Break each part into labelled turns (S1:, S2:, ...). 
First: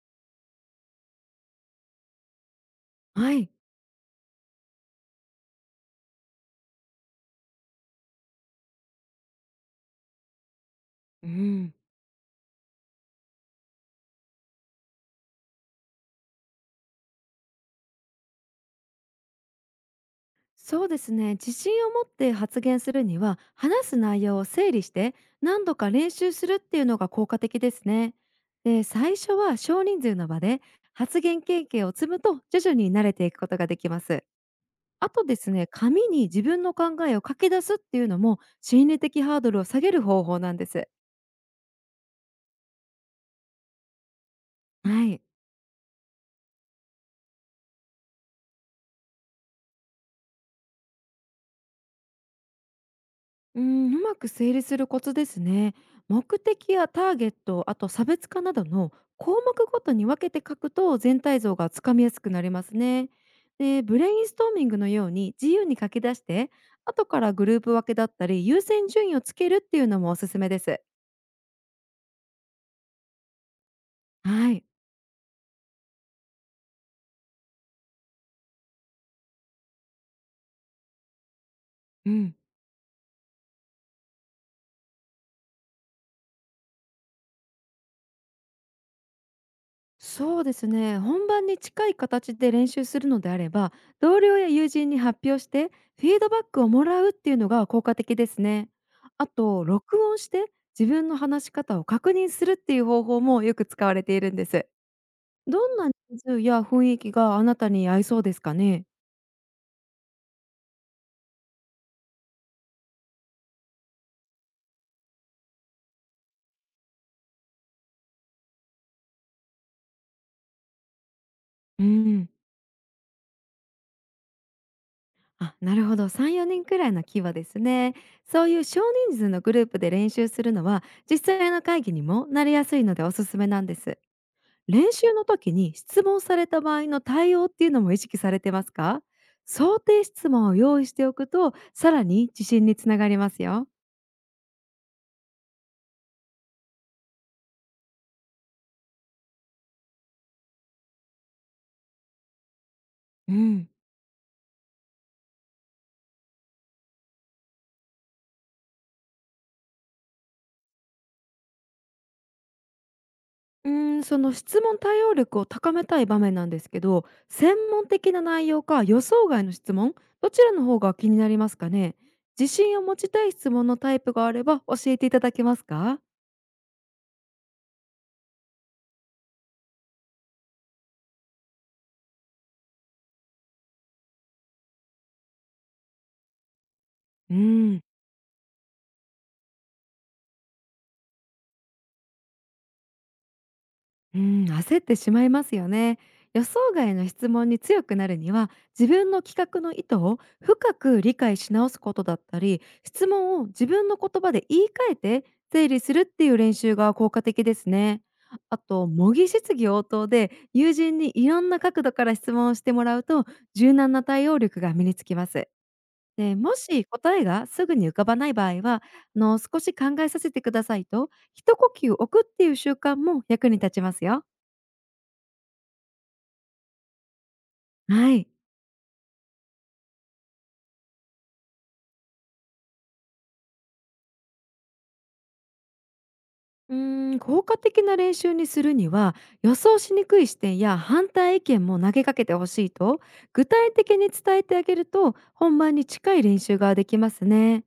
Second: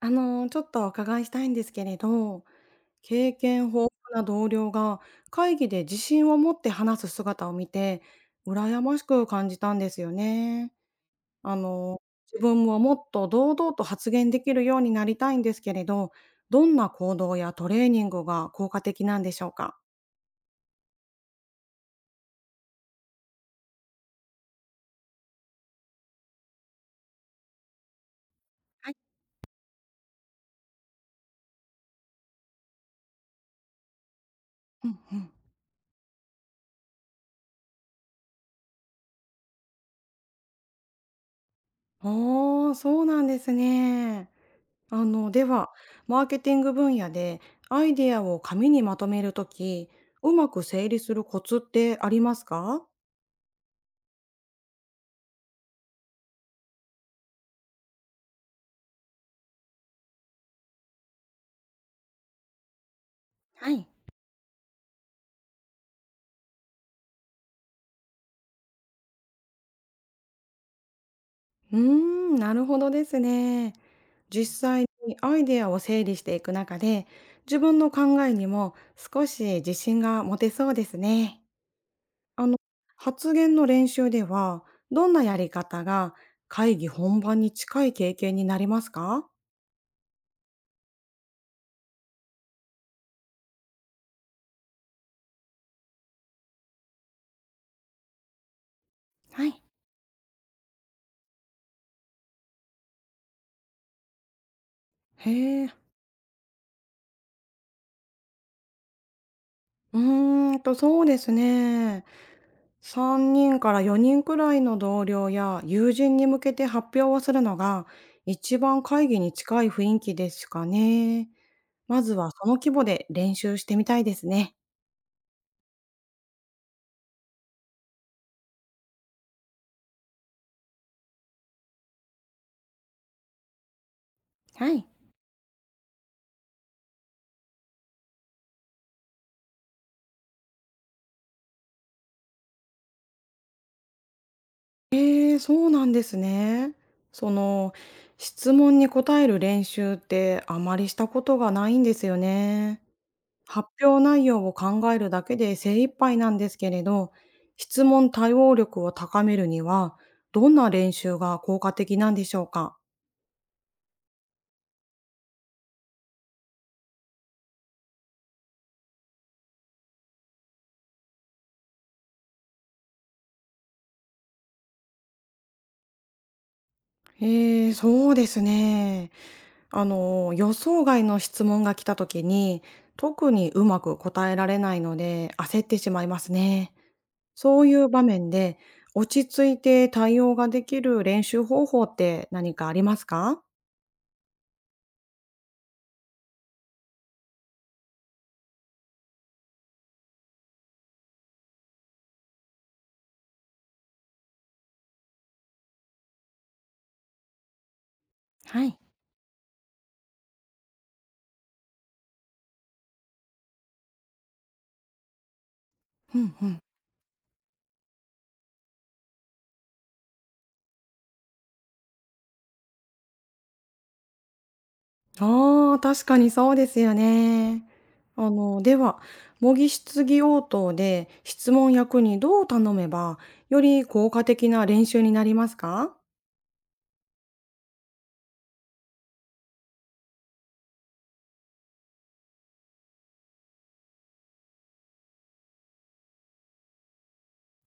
S1: ちょっとお伺いしたいんですけれど、経
S2: はい。
S1: 験豊富な同僚が会議で自信を持って話す姿を見て、羨ましく感じたんですよね。
S2: う
S1: あ
S2: ん。
S1: の、自分ももっと堂々と発言できるようになりたいんですけれど、どんな行動やトレーニングが効果的なんでしょうか？
S2: そうですね。自信を持って発言するには、話す内容を整理して何度か練習するっていうのが効果的ですね。で、
S1: はい。
S2: 最初は少人数の場で発言経験を積むと、徐々に慣れていくことができます。
S1: うん
S2: あ
S1: う
S2: と
S1: ん。
S2: ですね、紙に自分の考えを書き出すっていうのも心理的ハードルを下げる方法なんです。
S1: ああ、そうなんですね。
S2: はい。
S1: では、マーケティング分野でアイデアを紙にまとめるとき、うまく整理するコツってありますか？
S2: うん、うまく整理するコツですね。目的やターゲット、あと差別化などの項目ごとに分けて書くと、全体像がつかみやすくなりますね。
S1: は
S2: で、
S1: い。
S2: ブレインストーミングのように自由に書き出して、後からグループ分けだったり優先順位をつけるっていうのもおすすめです。
S1: うーん、なるほどですね。
S2: は
S1: 実
S2: い。
S1: 際にアイデアを整理していく中で、自分の考えにも少し自信が持てそうですね。
S2: うん。
S1: あの、発言の練習では、どんなやり方が会議本番に近い経験になりますか？
S2: そうですね、本番に近い形で練習するのであれば、同僚や友人に発表してフィードバックをもらうっていうのが効果的ですね。あ
S1: はい。
S2: と録音して自分の話し方を確認するっていう方法もよく使われているんです。
S1: へえ、
S2: どんな人数や雰囲気があなたに合いそうですかね。
S1: そうですね。3人から4人くらいの同僚や友人に向けて発表をするのが一番会議に近い雰囲気ですかね。
S2: う
S1: まず
S2: ん、
S1: はその規模で練習してみたいですね。
S2: あ、なるほど、3、4人くらいの規模ですね。そういう少人数のグループで練習するのは、実際の会議にもなりやすいのでおすすめなんです。
S1: はい。
S2: 練習の時に質問された場合の対応っていうのも意識されてますか？想定質問を用意しておくと、さらに自信につながりますよ。
S1: えー、そうなんですね。その質問に答える練習ってあまりしたことがないんですよね。
S2: うん。
S1: 発表内容を考えるだけで精一杯なんですけれど、質問対応力を高めるにはどんな練習が効果的なんでしょうか？
S2: うーん、その質問対応力を高めたい場面なんですけど、専門的な内容か予想外の質問、どちらの方が気になりますかね。自信を持ちたい質問のタイプがあれば教えていただけますか？
S1: ええ、そうですね。予想外の質問が来た時に、特にうまく答えられないので、焦ってしまいますね。
S2: う
S1: そうい
S2: ん。
S1: う場面で、落ち着いて対応ができる練習方法って何かありますか？
S2: うん、焦ってしまいますよね。予想外の質問に強くなるには、自分の企画の意図を深く理解し直すことだったり、質問を自分の言葉で言い換えて整理するっていう練習が効果的ですね。あ
S1: はい。
S2: と、模擬質疑応答で友人にいろんな角度から質問をしてもらうと、柔軟な対応力が身につきます。
S1: うん
S2: で、
S1: う
S2: も
S1: ん。
S2: し答えがすぐに浮かばない場合は、あの、少し考えさせてくださいと一呼吸置くっていう習慣も役に立ちますよ。
S1: ああ、確かにそうですよね。
S2: はい。
S1: では、模擬質疑応答で質問役にどう頼めば、より効果的な練習になりますか？
S2: うーん、効果的な練習にするには、予想しにくい視点や反対意見も投げかけてほしいと、具体的に伝えてあげると、本番に近い練習ができますね。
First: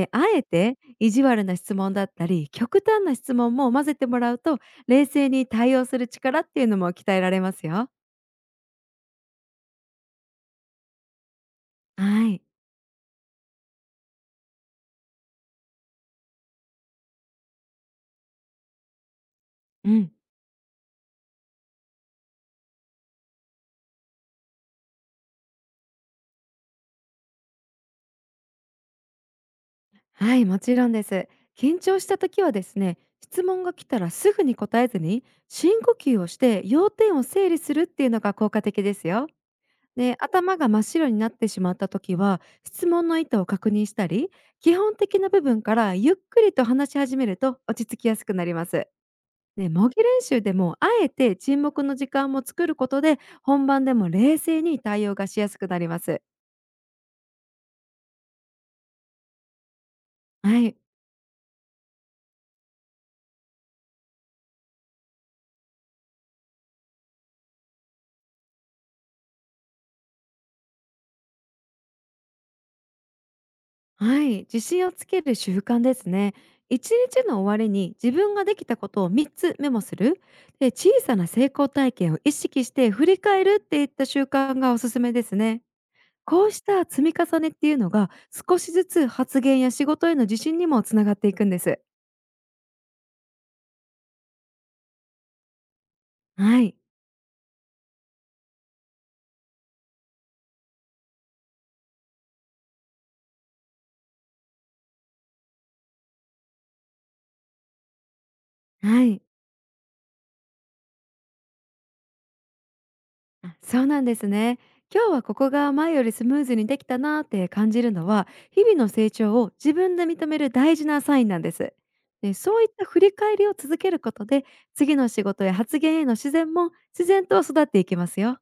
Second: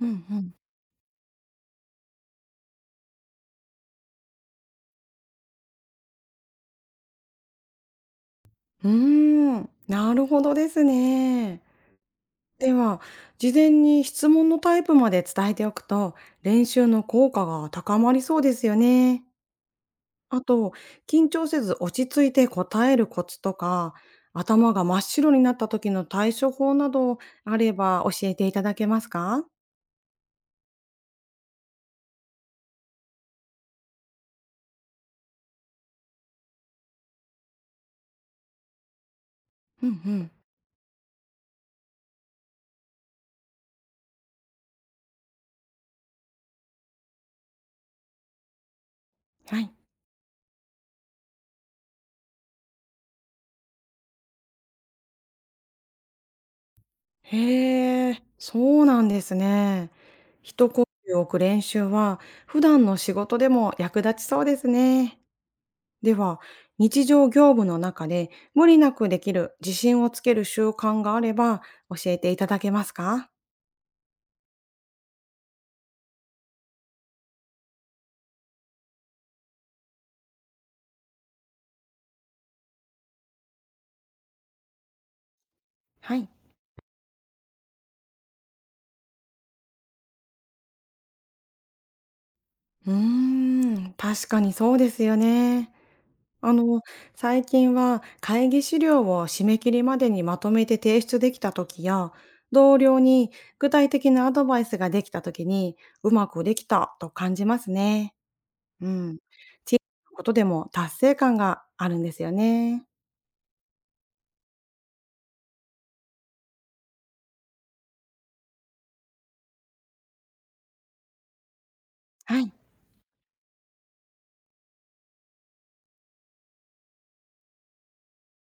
S1: うんう
S2: あえ
S1: ん。
S2: て意地悪な質問だったり、極端な質問も混ぜてもらうと、冷静に対応する力っていうのも鍛えられますよ。
S1: うーん、なるほどですね。
S2: はい。
S1: では、事前に質問のタイプまで伝えておくと、練習の効果が高まりそうですよね。
S2: うん。
S1: あと、緊張せず落ち着いて答えるコツとか、頭が真っ白になった時の対処法などあれば教えていただけますか？
S2: はい、もちろんです。緊張した時はですね、質問が来たらすぐに答えずに深呼吸をして要点を整理するっていうのが効果的ですよ。
S1: うんう
S2: で、
S1: ん。
S2: 頭が真っ白になってしまった時は、質問の意図を確認したり、基本的な部分からゆっくりと話し始めると落ち着きやすくなります。
S1: は
S2: で、
S1: い。
S2: 模擬練習でもあえて沈黙の時間も作ることで、本番でも冷静に対応がしやすくなります。
S1: へえ、そうなんですね。
S2: は
S1: 一
S2: い。
S1: 呼吸を置く練習は、普段の仕事でも役立ちそうですね。では、日常業務の中で無理なくできる自信をつける習慣があれば教えていただけますか？
S2: はい、自信をつける習慣ですね。一日の終わりに自分ができたことを3つメモする。で、小さな成功体験を意識して振り返るっていった習慣がおすすめですね。
S1: はい。
S2: こうした積み重ねっていうのが、少しずつ発言や仕事への自信にもつながっていくんです。
S1: うーん、確かにそうですよね。あ
S2: はい、
S1: の、最近は会議資料を締め切りまでにまとめて提出できた時や、同僚に具体的なアドバイスができた時にうまくできたと感じますね。う
S2: は
S1: ん。
S2: い。
S1: 小さなことでも達成感があるんですよね。
S2: あ、そうなんですね。今日はここが前よりスムーズにできたなーって感じるのは、日々の成長を自分で認める大事なサインなんです。で、
S1: はい。
S2: そういった振り返りを続けることで、次の仕事や発言への自然も自然と育っていきますよ。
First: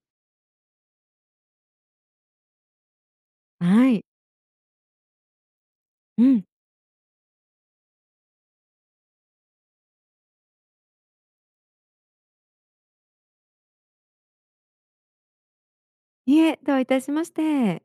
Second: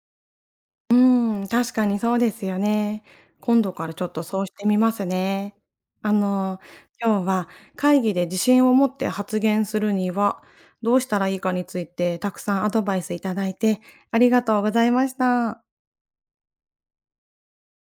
S1: うーん、確かにそうですよね。今度か
S2: は
S1: らち
S2: い。
S1: ょっとそうしてみますね。あ
S2: うん。
S1: の、今日は会議で自信を持って発言するにはどうしたらいいかについてたくさんアドバイスいただいてありがとうございました。
S2: いえ、どういたしまして。